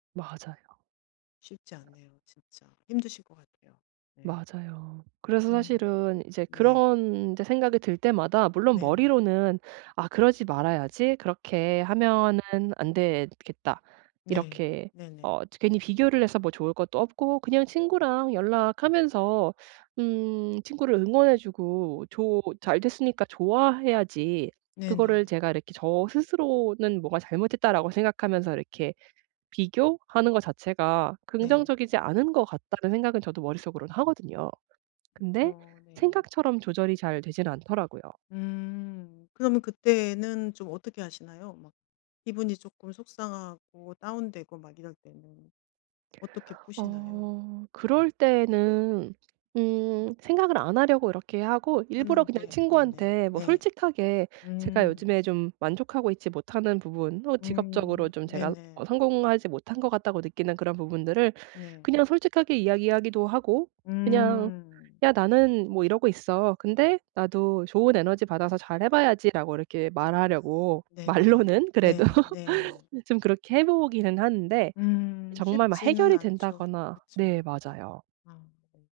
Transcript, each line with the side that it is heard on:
right: 맞아요.
left: 쉽지 않네요 진짜. 힘드실 것 같아요. 네.
right: 맞아요. 그래서
left: 음
right: 사실은 이제
left: 네.
right: 그런 이제 생각이 들 때마다 물론
left: 네.
right: 머리로는 '아 그러지 말아야지. 그렇게 하면은 안 되겠다.
left: 네.
right: 이렇게 어
left: 네네.
right: 저 괜히 비교를 해서 뭐 좋을 것도 없고 그냥 친구랑 연락하면서 음 친구를 응원해 주고 조 잘 됐으니까 좋아해야지.' 그거를
left: 네네.
right: 제가 이렇게 저 스스로는 뭐가 '잘못했다.'라고 생각하면서 '이렇게 비교하는 거 자체가
left: 네.
right: 긍정적이지 않은 것 같다.'는 생각은 저도 머릿속으로는 하거든요. 근데
left: 그쵸. 네.
right: 생각처럼 조절이 잘 되진 않더라고요.
left: 음. 그러면 그때는 좀 어떻게 하시나요? 막 기분이 쪼끔 속상하고 다운되고 막 이럴 때는 어떻게 푸시나요?
right: 어 그럴 때에는 음 생각을 안 하려고 이렇게 하고 일부러 그냥
left: 하는데 네네.
right: 친구한테 뭐
left: 네.
right: 솔직하게 제가
left: 음.
right: 요즘에 좀 만족하고 있지 못 하는 부분 또 직업적으로
left: 음
right: 좀 제가 어
left: 네네.
right: 성공하지 못한 것 같다고 느끼는 그런 부분들을
left: 네.
right: 그냥 솔직하게 이야기하기도 하고. 그냥
left: 음.
right: '야 나는 뭐 이러고 있어. 근데 나도 좋은 에너지 받아서 잘해 봐야지.'라고 이렇게 말하려고
left: 네네.
right: 말로는 그래도
left: 네 네.
right: 네 좀 그렇게 해 보기는 하는데
left: 음
right: 정말 막
left: 쉽지는
right: 해결이
left: 않죠.
right: 된다거나 네
left: 그쵸.
right: 맞아요.
left: 아. 네.